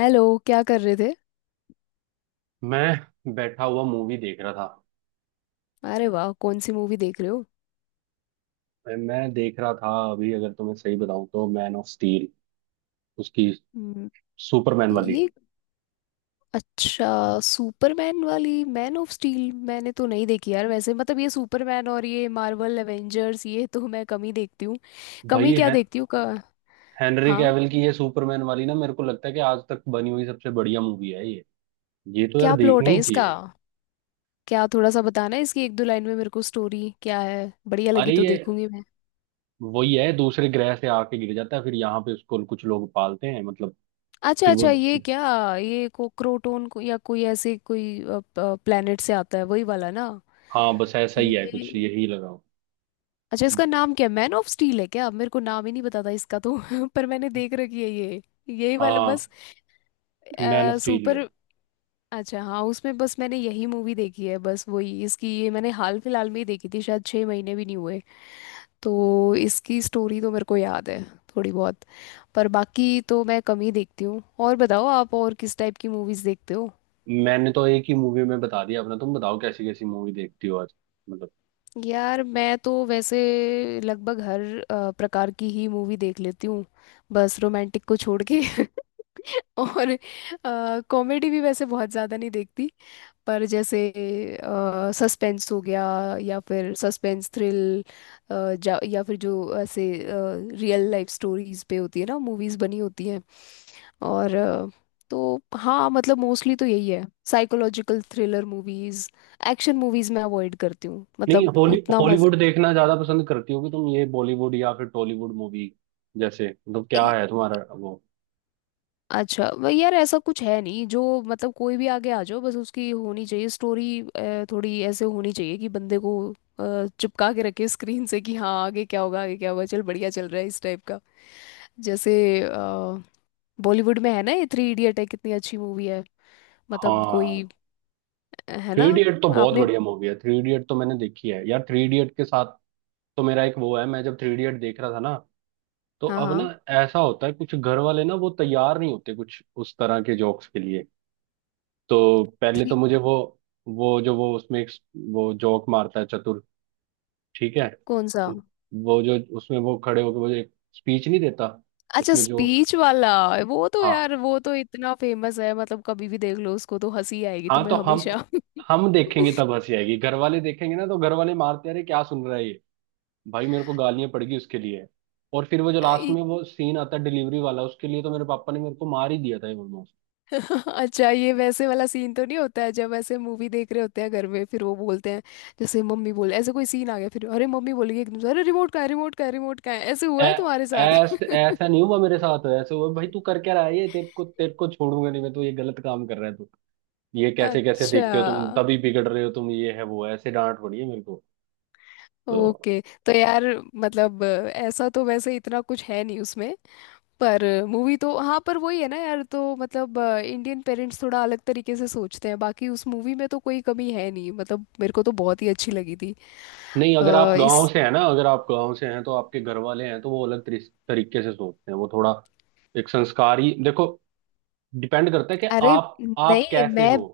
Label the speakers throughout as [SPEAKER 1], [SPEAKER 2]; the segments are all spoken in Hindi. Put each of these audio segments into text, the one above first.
[SPEAKER 1] हेलो, क्या कर रहे थे?
[SPEAKER 2] मैं बैठा हुआ मूवी देख रहा था।
[SPEAKER 1] अरे वाह, कौन सी मूवी देख रहे हो?
[SPEAKER 2] मैं देख रहा था अभी, अगर तुम्हें सही बताऊं तो मैन ऑफ स्टील उसकी
[SPEAKER 1] हम्म।
[SPEAKER 2] सुपरमैन वाली।
[SPEAKER 1] ये अच्छा। सुपरमैन वाली मैन ऑफ स्टील मैंने तो नहीं देखी यार, वैसे मतलब ये सुपरमैन और ये मार्वल एवेंजर्स ये तो मैं कम ही देखती हूँ। कम
[SPEAKER 2] भाई
[SPEAKER 1] ही क्या
[SPEAKER 2] है,
[SPEAKER 1] देखती हूँ का।
[SPEAKER 2] हेनरी
[SPEAKER 1] हाँ।
[SPEAKER 2] कैविल की ये सुपरमैन वाली ना, मेरे को लगता है कि आज तक बनी हुई सबसे बढ़िया मूवी है ये। ये तो यार
[SPEAKER 1] क्या प्लॉट
[SPEAKER 2] देखनी
[SPEAKER 1] है
[SPEAKER 2] ही
[SPEAKER 1] इसका?
[SPEAKER 2] चाहिए।
[SPEAKER 1] क्या थोड़ा सा बताना है, इसकी 1-2 लाइन में मेरे को स्टोरी क्या है, बढ़िया
[SPEAKER 2] अरे
[SPEAKER 1] लगी तो
[SPEAKER 2] ये
[SPEAKER 1] देखूंगी मैं।
[SPEAKER 2] वही है, दूसरे ग्रह से आके गिर जाता है, फिर यहाँ पे उसको कुछ लोग पालते हैं, मतलब
[SPEAKER 1] अच्छा
[SPEAKER 2] फिर वो।
[SPEAKER 1] अच्छा, ये क्या, ये कोक्रोटोन को, या कोई ऐसे कोई प्लेनेट से आता है, वही वाला ना?
[SPEAKER 2] हाँ बस ऐसा ही
[SPEAKER 1] ये
[SPEAKER 2] है कुछ, यही लगाओ।
[SPEAKER 1] अच्छा, इसका नाम क्या है, मैन ऑफ स्टील है क्या? मेरे को नाम ही नहीं पता था इसका तो पर मैंने देख रखी है ये, यही वाला
[SPEAKER 2] हाँ,
[SPEAKER 1] बस।
[SPEAKER 2] मैन ऑफ स्टील
[SPEAKER 1] सुपर
[SPEAKER 2] है।
[SPEAKER 1] अच्छा हाँ, उसमें बस मैंने यही मूवी देखी है, बस वही। इसकी ये मैंने हाल फिलहाल में ही देखी थी, शायद 6 महीने भी नहीं हुए, तो इसकी स्टोरी तो मेरे को याद है, थोड़ी बहुत। पर बाकी तो मैं कम ही देखती हूँ। और बताओ, आप और किस टाइप की मूवीज़ देखते हो?
[SPEAKER 2] मैंने तो एक ही मूवी में बता दिया अपना, तुम बताओ कैसी कैसी मूवी देखती हो आज, मतलब।
[SPEAKER 1] यार मैं तो वैसे लगभग हर प्रकार की ही मूवी देख लेती हूँ, बस रोमांटिक को छोड़ के। और कॉमेडी भी वैसे बहुत ज़्यादा नहीं देखती, पर जैसे सस्पेंस हो गया, या फिर सस्पेंस थ्रिल, या फिर जो ऐसे रियल लाइफ स्टोरीज पे होती है ना मूवीज़ बनी होती हैं, और तो हाँ मतलब मोस्टली तो यही है, psychological thriller movies. Action movies मैं अवॉइड करती हूँ,
[SPEAKER 2] नहीं,
[SPEAKER 1] मतलब
[SPEAKER 2] हॉली
[SPEAKER 1] उतना मज़ा
[SPEAKER 2] हॉलीवुड देखना ज्यादा पसंद करती हो कि तुम ये बॉलीवुड या फिर टॉलीवुड मूवी? जैसे, मतलब क्या है तुम्हारा वो?
[SPEAKER 1] अच्छा वो। यार ऐसा कुछ है नहीं जो, मतलब कोई भी आगे आ जाओ, बस उसकी होनी चाहिए स्टोरी। थोड़ी ऐसे होनी चाहिए कि बंदे को चिपका के रखे स्क्रीन से, कि हाँ आगे क्या होगा, आगे क्या होगा, चल बढ़िया चल रहा है, इस टाइप का। जैसे बॉलीवुड में है ना, ये थ्री इडियट है, कितनी अच्छी मूवी है। मतलब
[SPEAKER 2] हाँ,
[SPEAKER 1] कोई है
[SPEAKER 2] थ्री
[SPEAKER 1] ना।
[SPEAKER 2] इडियट तो बहुत
[SPEAKER 1] आपने
[SPEAKER 2] बढ़िया मूवी है। थ्री इडियट तो मैंने देखी है यार। थ्री इडियट के साथ तो मेरा एक वो है, मैं जब थ्री इडियट देख रहा था ना, तो
[SPEAKER 1] हाँ
[SPEAKER 2] अब ना,
[SPEAKER 1] हाँ।
[SPEAKER 2] ऐसा होता है कुछ, घर वाले ना वो तैयार नहीं होते कुछ उस तरह के जोक्स के लिए। तो पहले
[SPEAKER 1] थ्री
[SPEAKER 2] तो मुझे वो जो वो उसमें एक वो जोक मारता है चतुर, ठीक है,
[SPEAKER 1] कौन सा?
[SPEAKER 2] उ- वो जो उसमें वो खड़े होकर वो जो एक स्पीच नहीं देता,
[SPEAKER 1] अच्छा,
[SPEAKER 2] उसमें जो।
[SPEAKER 1] स्पीच वाला, वो तो
[SPEAKER 2] हाँ
[SPEAKER 1] यार वो तो इतना फेमस है, मतलब कभी भी देख लो उसको तो हंसी आएगी
[SPEAKER 2] हाँ, तो
[SPEAKER 1] तुम्हें हमेशा।
[SPEAKER 2] हम देखेंगे तब हंसी आएगी, घर वाले देखेंगे ना, तो घर वाले मारते, अरे क्या सुन रहा है ये! भाई मेरे को गालियां पड़गी उसके लिए। और फिर वो जो लास्ट में वो सीन आता है डिलीवरी वाला, उसके लिए तो मेरे पापा ने मेरे को मार ही दिया था ऑलमोस्ट।
[SPEAKER 1] अच्छा, ये वैसे वाला सीन तो नहीं होता है, जब ऐसे मूवी देख रहे होते हैं घर में, फिर वो बोलते हैं? जैसे मम्मी बोले, ऐसे कोई सीन आ गया फिर अरे, मम्मी बोलेगी एकदम से, अरे रिमोट कहाँ है, रिमोट कहाँ है, रिमोट कहाँ है, ऐसे हुआ है तुम्हारे साथ?
[SPEAKER 2] ऐसा ऐसा नहीं हुआ मेरे साथ, ऐसे हुआ, भाई तू कर क्या रहा है ये, तेरे को छोड़ूंगा नहीं मैं तो, ये गलत काम कर रहा है तू, ये कैसे कैसे
[SPEAKER 1] अच्छा।
[SPEAKER 2] देखते हो तुम, तभी बिगड़ रहे हो तुम, ये है वो है, ऐसे डांट पड़ी है मेरे को। तो
[SPEAKER 1] ओके। तो यार, मतलब ऐसा तो वैसे इतना कुछ है नहीं उसमें, पर मूवी तो हाँ, पर वही है ना यार, तो मतलब इंडियन पेरेंट्स थोड़ा अलग तरीके से सोचते हैं, बाकी उस मूवी में तो कोई कमी है नहीं, मतलब मेरे को तो बहुत ही अच्छी लगी थी।
[SPEAKER 2] नहीं, अगर आप
[SPEAKER 1] अ,
[SPEAKER 2] गांव
[SPEAKER 1] इस
[SPEAKER 2] से हैं ना, अगर आप गांव से हैं तो आपके घर वाले हैं तो वो अलग तरीके से सोचते हैं। वो थोड़ा एक संस्कारी देखो, डिपेंड करता है कि
[SPEAKER 1] अरे
[SPEAKER 2] आप
[SPEAKER 1] नहीं,
[SPEAKER 2] कैसे
[SPEAKER 1] मैं
[SPEAKER 2] हो।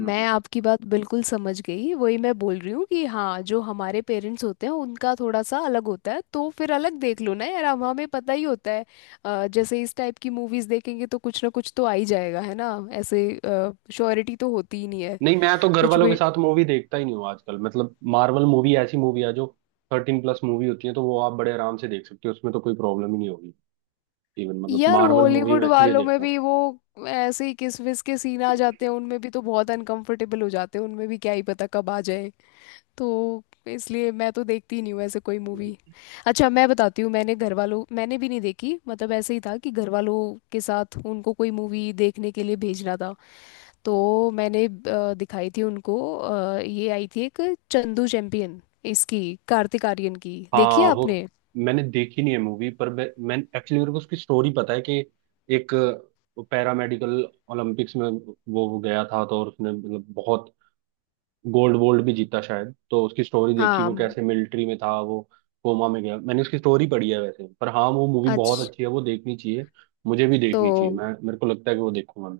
[SPEAKER 2] हम्म,
[SPEAKER 1] मैं
[SPEAKER 2] हम्म।
[SPEAKER 1] आपकी बात बिल्कुल समझ गई, वही मैं बोल रही हूँ कि हाँ जो हमारे पेरेंट्स होते हैं उनका थोड़ा सा अलग होता है, तो फिर अलग देख लो ना यार, हम हमें पता ही होता है। जैसे इस टाइप की मूवीज देखेंगे तो कुछ ना कुछ तो आ ही जाएगा, है ना, ऐसे श्योरिटी तो होती ही नहीं है।
[SPEAKER 2] नहीं, मैं तो घर
[SPEAKER 1] कुछ
[SPEAKER 2] वालों के
[SPEAKER 1] भी।
[SPEAKER 2] साथ मूवी देखता ही नहीं हूँ आजकल। मतलब मार्वल मूवी ऐसी मूवी है जो 13+ मूवी होती है, तो वो आप बड़े आराम से देख सकते हो, उसमें तो कोई प्रॉब्लम ही नहीं होगी। इवन, मतलब
[SPEAKER 1] यार
[SPEAKER 2] मार्वल मूवी
[SPEAKER 1] हॉलीवुड
[SPEAKER 2] मैं इसलिए
[SPEAKER 1] वालों में
[SPEAKER 2] देखता
[SPEAKER 1] भी वो ऐसे ही किस विस के सीन आ जाते हैं उनमें भी, तो बहुत अनकंफर्टेबल हो जाते हैं, उनमें भी क्या ही पता कब आ जाए, तो इसलिए मैं तो देखती ही नहीं हूँ ऐसे कोई मूवी।
[SPEAKER 2] हूँ।
[SPEAKER 1] अच्छा, मैं बताती हूँ, मैंने घर वालों, मैंने भी नहीं देखी, मतलब ऐसे ही था कि घर वालों के साथ उनको कोई मूवी देखने के लिए भेजना था, तो मैंने दिखाई थी उनको, ये आई थी एक, चंदू चैंपियन, इसकी, कार्तिक आर्यन की, देखी है
[SPEAKER 2] हाँ वो,
[SPEAKER 1] आपने?
[SPEAKER 2] मैंने देखी नहीं है मूवी, पर मैं एक्चुअली, मेरे को उसकी स्टोरी पता है कि एक पैरामेडिकल ओलंपिक्स में वो गया था तो, और उसने मतलब बहुत गोल्ड वोल्ड भी जीता शायद। तो उसकी स्टोरी देखी,
[SPEAKER 1] हाँ।
[SPEAKER 2] वो कैसे मिलिट्री में था, वो कोमा में गया। मैंने उसकी स्टोरी पढ़ी है वैसे, पर हाँ वो मूवी बहुत
[SPEAKER 1] अच्छा।
[SPEAKER 2] अच्छी है, वो देखनी चाहिए। मुझे भी
[SPEAKER 1] तो
[SPEAKER 2] देखनी चाहिए, मैं, मेरे को लगता है कि वो देखूंगा मैं।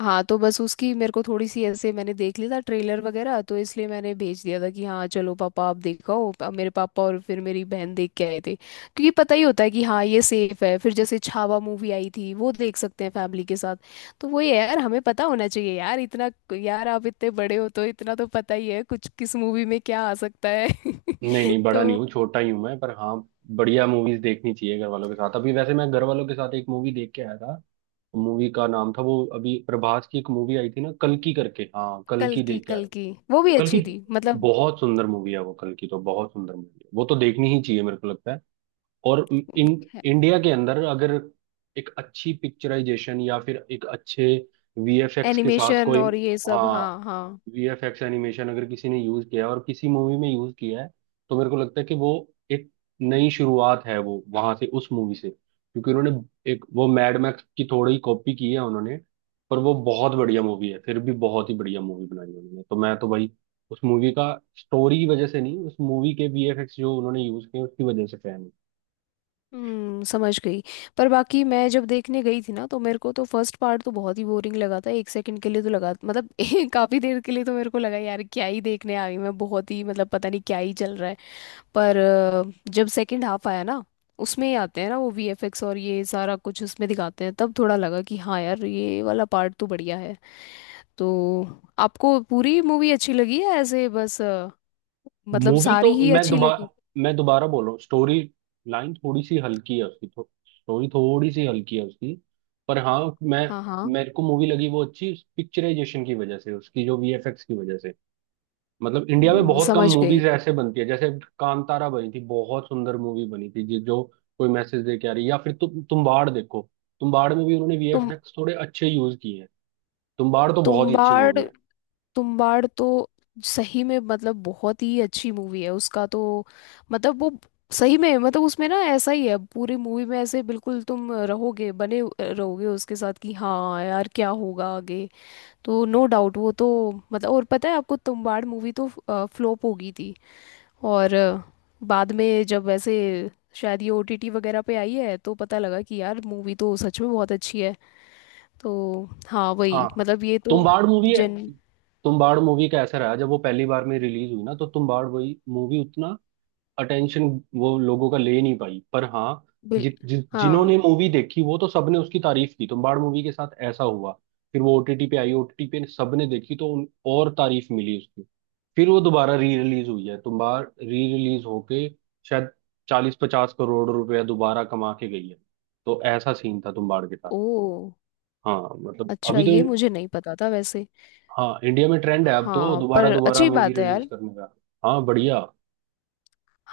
[SPEAKER 1] हाँ, तो बस उसकी मेरे को थोड़ी सी ऐसे, मैंने देख लिया था ट्रेलर वगैरह, तो इसलिए मैंने भेज दिया था कि हाँ चलो पापा आप देखो, अब मेरे पापा और फिर मेरी बहन देख के आए थे, क्योंकि पता ही होता है कि हाँ ये सेफ है। फिर जैसे छावा मूवी आई थी, वो देख सकते हैं फैमिली के साथ। तो वही है यार, हमें पता होना चाहिए यार इतना, यार आप इतने बड़े हो तो इतना तो पता ही है कुछ, किस मूवी में क्या आ सकता है।
[SPEAKER 2] नहीं नहीं, बड़ा नहीं
[SPEAKER 1] तो
[SPEAKER 2] हूँ, छोटा ही हूँ मैं, पर हाँ, बढ़िया मूवीज देखनी चाहिए घर वालों के साथ। अभी वैसे मैं घर वालों के साथ एक मूवी देख के आया था, मूवी का नाम था वो, अभी प्रभास की एक मूवी आई थी ना कल्कि करके, हाँ,
[SPEAKER 1] कल
[SPEAKER 2] कल्कि
[SPEAKER 1] की
[SPEAKER 2] देख के आया
[SPEAKER 1] कल
[SPEAKER 2] हूँ।
[SPEAKER 1] की वो भी
[SPEAKER 2] कल्कि
[SPEAKER 1] अच्छी थी मतलब,
[SPEAKER 2] बहुत सुंदर मूवी है वो। कल्कि तो बहुत सुंदर मूवी है, वो तो देखनी ही चाहिए मेरे को लगता है। और इन इंडिया के अंदर अगर एक अच्छी पिक्चराइजेशन या फिर एक अच्छे वीएफएक्स के साथ
[SPEAKER 1] एनिमेशन
[SPEAKER 2] कोई।
[SPEAKER 1] और ये सब, हाँ
[SPEAKER 2] हाँ,
[SPEAKER 1] हाँ।
[SPEAKER 2] वीएफएक्स एनिमेशन अगर किसी ने यूज किया है और किसी मूवी में यूज किया है, तो मेरे को लगता है कि वो एक नई शुरुआत है वो, वहां से उस मूवी से। क्योंकि उन्होंने एक वो मैड मैक्स की थोड़ी कॉपी की है उन्होंने, पर वो बहुत बढ़िया मूवी है फिर भी। बहुत ही बढ़िया मूवी बनाई उन्होंने, तो मैं तो भाई उस मूवी का स्टोरी की वजह से नहीं, उस मूवी के वीएफएक्स जो उन्होंने यूज किए उसकी वजह से फैन हूँ।
[SPEAKER 1] समझ गई। पर बाकी मैं जब देखने गई थी ना, तो मेरे को तो फर्स्ट पार्ट तो बहुत ही बोरिंग लगा था, 1 सेकंड के लिए तो लगा मतलब काफी देर के लिए तो मेरे को लगा यार क्या ही देखने आ गई मैं, बहुत ही मतलब पता नहीं क्या ही चल रहा है। पर जब सेकंड हाफ आया ना, उसमें ही आते हैं ना वो वीएफएक्स और ये सारा कुछ उसमें दिखाते हैं, तब थोड़ा लगा कि हाँ यार ये वाला पार्ट तो बढ़िया है। तो आपको पूरी मूवी अच्छी लगी या ऐसे बस मतलब
[SPEAKER 2] मूवी तो
[SPEAKER 1] सारी ही अच्छी लगी?
[SPEAKER 2] मैं दोबारा बोल रहा हूँ, स्टोरी लाइन थोड़ी सी हल्की है उसकी, स्टोरी थोड़ी सी हल्की है उसकी, पर हाँ, मैं
[SPEAKER 1] हाँ हाँ।
[SPEAKER 2] मेरे को मूवी लगी वो अच्छी, पिक्चराइजेशन की वजह से उसकी, जो वीएफएक्स की वजह से। मतलब इंडिया में बहुत कम
[SPEAKER 1] समझ गई।
[SPEAKER 2] मूवीज ऐसे बनती है, जैसे कांतारा बनी थी, बहुत सुंदर मूवी बनी थी, जो कोई मैसेज दे के आ रही है। या फिर तुम्बाड़ देखो, तुम्बाड़ में भी उन्होंने
[SPEAKER 1] तो
[SPEAKER 2] वीएफएक्स थोड़े अच्छे यूज किए हैं। तुम्बाड़ तो बहुत ही अच्छी
[SPEAKER 1] तुम्बाड़,
[SPEAKER 2] मूवी है।
[SPEAKER 1] तुम्बाड़ तो सही में मतलब बहुत ही अच्छी मूवी है, उसका तो मतलब वो सही में मतलब उसमें ना ऐसा ही है, पूरी मूवी में ऐसे बिल्कुल तुम रहोगे, रहोगे उसके साथ कि हाँ यार क्या होगा आगे। तो नो डाउट वो तो मतलब, और पता है आपको तुम्बाड़ मूवी तो फ्लॉप हो गई थी, और बाद में जब ऐसे शायद ये ओटीटी वगैरह पे आई है, तो पता लगा कि यार मूवी तो सच में बहुत अच्छी है। तो हाँ वही
[SPEAKER 2] हाँ,
[SPEAKER 1] मतलब, ये तो
[SPEAKER 2] तुम्बाड़ मूवी है।
[SPEAKER 1] जन
[SPEAKER 2] तुम्बाड़ मूवी का ऐसा रहा, जब वो पहली बार में रिलीज हुई ना, तो तुम्बाड़ वही मूवी उतना अटेंशन वो लोगों का ले नहीं पाई, पर हाँ,
[SPEAKER 1] बिल
[SPEAKER 2] जि, जि,
[SPEAKER 1] हाँ।
[SPEAKER 2] जिन्होंने मूवी देखी वो तो सबने उसकी तारीफ की। तुम्बाड़ मूवी के साथ ऐसा हुआ, फिर वो ओटीटी पे आई, ओटीटी पे सबने देखी तो और तारीफ मिली उसकी। फिर वो दोबारा री रिलीज हुई है, तुम्बाड़ री रिलीज होके शायद 40-50 करोड़ रुपया दोबारा कमा के गई है। तो ऐसा सीन था तुम्बाड़ के साथ।
[SPEAKER 1] ओ,
[SPEAKER 2] हाँ मतलब
[SPEAKER 1] अच्छा,
[SPEAKER 2] अभी तो,
[SPEAKER 1] ये मुझे नहीं पता था वैसे।
[SPEAKER 2] हाँ, इंडिया में ट्रेंड है अब तो
[SPEAKER 1] हाँ पर
[SPEAKER 2] दोबारा दोबारा
[SPEAKER 1] अच्छी
[SPEAKER 2] मूवी
[SPEAKER 1] बात है
[SPEAKER 2] रिलीज
[SPEAKER 1] यार।
[SPEAKER 2] करने का। हाँ बढ़िया।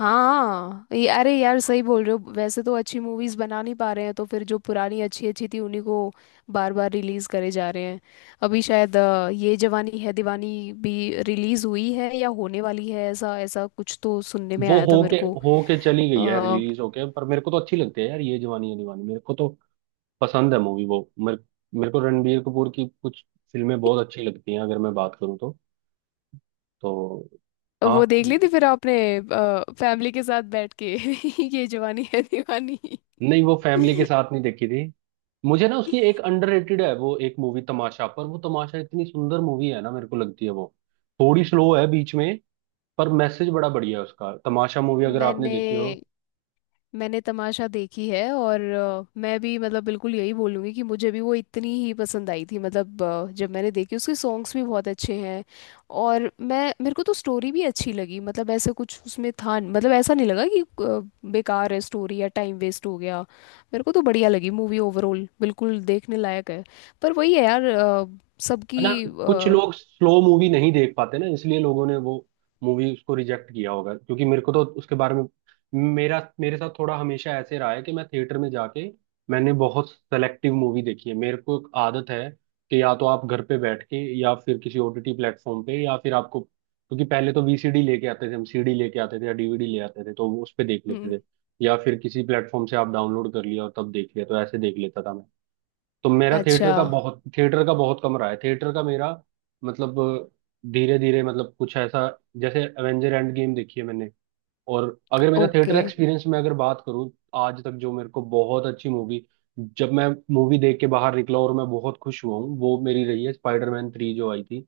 [SPEAKER 1] हाँ, ये अरे यार सही बोल रहे हो, वैसे तो अच्छी मूवीज बना नहीं पा रहे हैं, तो फिर जो पुरानी अच्छी अच्छी थी उन्हीं को बार बार रिलीज करे जा रहे हैं। अभी शायद ये जवानी है दीवानी भी रिलीज हुई है या होने वाली है, ऐसा ऐसा कुछ तो सुनने में
[SPEAKER 2] वो
[SPEAKER 1] आया था मेरे
[SPEAKER 2] होके
[SPEAKER 1] को।
[SPEAKER 2] होके चली गई है
[SPEAKER 1] अ,
[SPEAKER 2] रिलीज होके, पर मेरे को तो अच्छी लगती है यार ये जवानी है दीवानी, मेरे को तो पसंद है मूवी वो। मेरे मेरे को रणबीर कपूर की कुछ फिल्में बहुत अच्छी लगती हैं, अगर मैं बात करूँ तो तो।
[SPEAKER 1] वो
[SPEAKER 2] हाँ।
[SPEAKER 1] देख ली थी फिर आपने, फैमिली के साथ बैठ के ये जवानी है दीवानी?
[SPEAKER 2] नहीं, वो फैमिली के साथ नहीं देखी थी। मुझे ना उसकी एक अंडररेटेड है वो एक मूवी, तमाशा। पर वो तमाशा इतनी सुंदर मूवी है ना, मेरे को लगती है वो, थोड़ी स्लो है बीच में, पर मैसेज बड़ा बढ़िया है उसका। तमाशा मूवी अगर आपने
[SPEAKER 1] मैंने
[SPEAKER 2] देखी हो,
[SPEAKER 1] मैंने तमाशा देखी है, और मैं भी मतलब बिल्कुल यही बोलूँगी कि मुझे भी वो इतनी ही पसंद आई थी मतलब, जब मैंने देखी उसके सॉन्ग्स भी बहुत अच्छे हैं, और मैं मेरे को तो स्टोरी भी अच्छी लगी मतलब, ऐसा कुछ उसमें था न- मतलब ऐसा नहीं लगा कि बेकार है स्टोरी या टाइम वेस्ट हो गया, मेरे को तो बढ़िया लगी मूवी ओवरऑल, बिल्कुल देखने लायक है। पर वही है यार,
[SPEAKER 2] है ना।
[SPEAKER 1] सबकी
[SPEAKER 2] कुछ
[SPEAKER 1] अ,
[SPEAKER 2] लोग स्लो मूवी नहीं देख पाते ना, इसलिए लोगों ने वो मूवी उसको रिजेक्ट किया होगा। क्योंकि मेरे को तो उसके बारे में, मेरा, मेरे साथ थोड़ा हमेशा ऐसे रहा है कि मैं थिएटर में जाके मैंने बहुत सेलेक्टिव मूवी देखी है। मेरे को एक आदत है कि या तो आप घर पे बैठ के, या फिर किसी ओटीटी प्लेटफॉर्म पे, या फिर आपको, क्योंकि पहले तो वीसीडी लेके आते थे हम, सीडी लेके आते थे, या डीवीडी ले आते थे तो वो उस पे देख
[SPEAKER 1] हम्म।
[SPEAKER 2] लेते थे, या फिर किसी प्लेटफॉर्म से आप डाउनलोड कर लिया और तब देख लिया, तो ऐसे देख लेता था मैं। तो मेरा
[SPEAKER 1] अच्छा
[SPEAKER 2] थिएटर का बहुत कम रहा है, थिएटर का मेरा, मतलब धीरे धीरे, मतलब कुछ ऐसा, जैसे एवेंजर एंड गेम देखी है मैंने। और अगर मेरा थिएटर
[SPEAKER 1] ओके।
[SPEAKER 2] एक्सपीरियंस में अगर बात करूँ, आज तक जो मेरे को बहुत अच्छी मूवी, जब मैं मूवी देख के बाहर निकला और मैं बहुत खुश हुआ हूँ, वो मेरी रही है स्पाइडरमैन थ्री जो आई थी,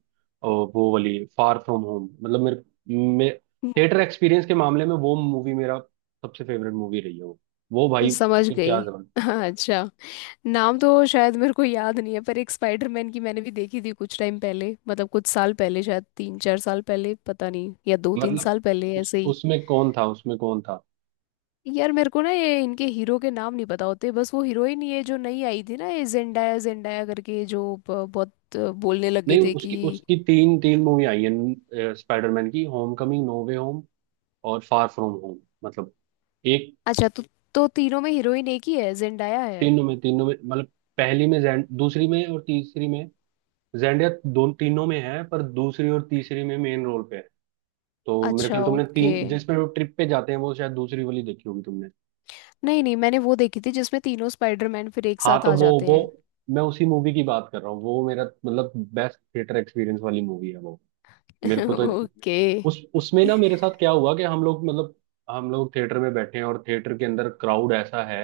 [SPEAKER 2] और वो वाली फार फ्रॉम होम। मतलब मेरे, मे, थिएटर एक्सपीरियंस के मामले में वो मूवी मेरा सबसे फेवरेट मूवी रही है वो। वो भाई,
[SPEAKER 1] समझ
[SPEAKER 2] क्या
[SPEAKER 1] गई।
[SPEAKER 2] जबरदस्त!
[SPEAKER 1] अच्छा। नाम तो शायद मेरे को याद नहीं है, पर एक स्पाइडरमैन की मैंने भी देखी थी कुछ टाइम पहले, मतलब कुछ साल पहले, शायद 3-4 साल पहले, पता नहीं, या दो तीन
[SPEAKER 2] मतलब
[SPEAKER 1] साल पहले
[SPEAKER 2] उस
[SPEAKER 1] ऐसे ही।
[SPEAKER 2] उसमें कौन था, उसमें कौन था?
[SPEAKER 1] यार मेरे को ना ये इनके हीरो के नाम नहीं पता होते, बस वो हीरोइन ये जो नई आई थी ना, ये जेंडाया जेंडाया करके जो बहुत बोलने लगे
[SPEAKER 2] नहीं,
[SPEAKER 1] थे कि
[SPEAKER 2] उसकी उसकी 3 3 मूवी आई है स्पाइडरमैन की, homecoming, no way home, और फार फ्रॉम होम। मतलब एक,
[SPEAKER 1] अच्छा। तो तीनों में हीरोइन एक ही है, जेंडाया है।
[SPEAKER 2] तीनों में, तीनों में मतलब, पहली में जैन, दूसरी में और तीसरी में जेंडिया दो, तीनों में है पर दूसरी और तीसरी में मेन रोल पे है। तो मेरे
[SPEAKER 1] अच्छा,
[SPEAKER 2] ख्याल तुमने
[SPEAKER 1] ओके।
[SPEAKER 2] तीन जिसमें वो ट्रिप पे जाते हैं वो शायद दूसरी वाली देखी होगी तुमने।
[SPEAKER 1] नहीं नहीं, मैंने वो देखी थी जिसमें तीनों स्पाइडरमैन फिर एक
[SPEAKER 2] हाँ
[SPEAKER 1] साथ
[SPEAKER 2] तो
[SPEAKER 1] आ
[SPEAKER 2] वो
[SPEAKER 1] जाते
[SPEAKER 2] वो
[SPEAKER 1] हैं।
[SPEAKER 2] मैं उसी मूवी की बात कर रहा हूँ। वो मेरा मतलब बेस्ट थिएटर एक्सपीरियंस वाली मूवी है वो, मेरे को तो।
[SPEAKER 1] ओके।
[SPEAKER 2] उस उसमें ना मेरे साथ क्या हुआ कि हम लोग, मतलब हम लोग थिएटर में बैठे हैं और थिएटर के अंदर क्राउड ऐसा है,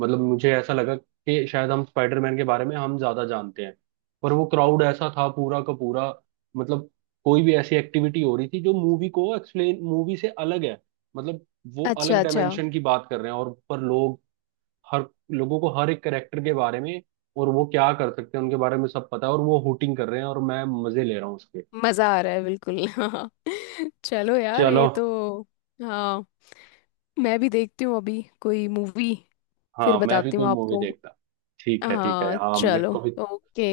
[SPEAKER 2] मतलब मुझे ऐसा लगा कि शायद हम स्पाइडरमैन के बारे में हम ज्यादा जानते हैं, पर वो क्राउड ऐसा था पूरा का पूरा, मतलब कोई भी ऐसी एक्टिविटी हो रही थी जो मूवी को एक्सप्लेन, मूवी से अलग है, मतलब वो
[SPEAKER 1] अच्छा
[SPEAKER 2] अलग
[SPEAKER 1] अच्छा,
[SPEAKER 2] डायमेंशन की बात कर रहे हैं और पर लोग, हर लोगों को हर एक करेक्टर के बारे में और वो क्या कर सकते हैं उनके बारे में सब पता है, और वो हुटिंग कर रहे हैं और मैं मजे ले रहा हूँ उसके।
[SPEAKER 1] मजा आ रहा है बिल्कुल। हाँ चलो यार,
[SPEAKER 2] चलो,
[SPEAKER 1] ये तो हाँ, मैं भी देखती हूँ अभी कोई मूवी, फिर
[SPEAKER 2] हाँ, मैं भी
[SPEAKER 1] बताती
[SPEAKER 2] कोई
[SPEAKER 1] हूँ
[SPEAKER 2] मूवी
[SPEAKER 1] आपको।
[SPEAKER 2] देखता। ठीक है ठीक है,
[SPEAKER 1] हाँ
[SPEAKER 2] हाँ, मेरे
[SPEAKER 1] चलो।
[SPEAKER 2] को भी।
[SPEAKER 1] ओके।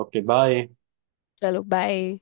[SPEAKER 2] Okay, bye.
[SPEAKER 1] चलो बाय।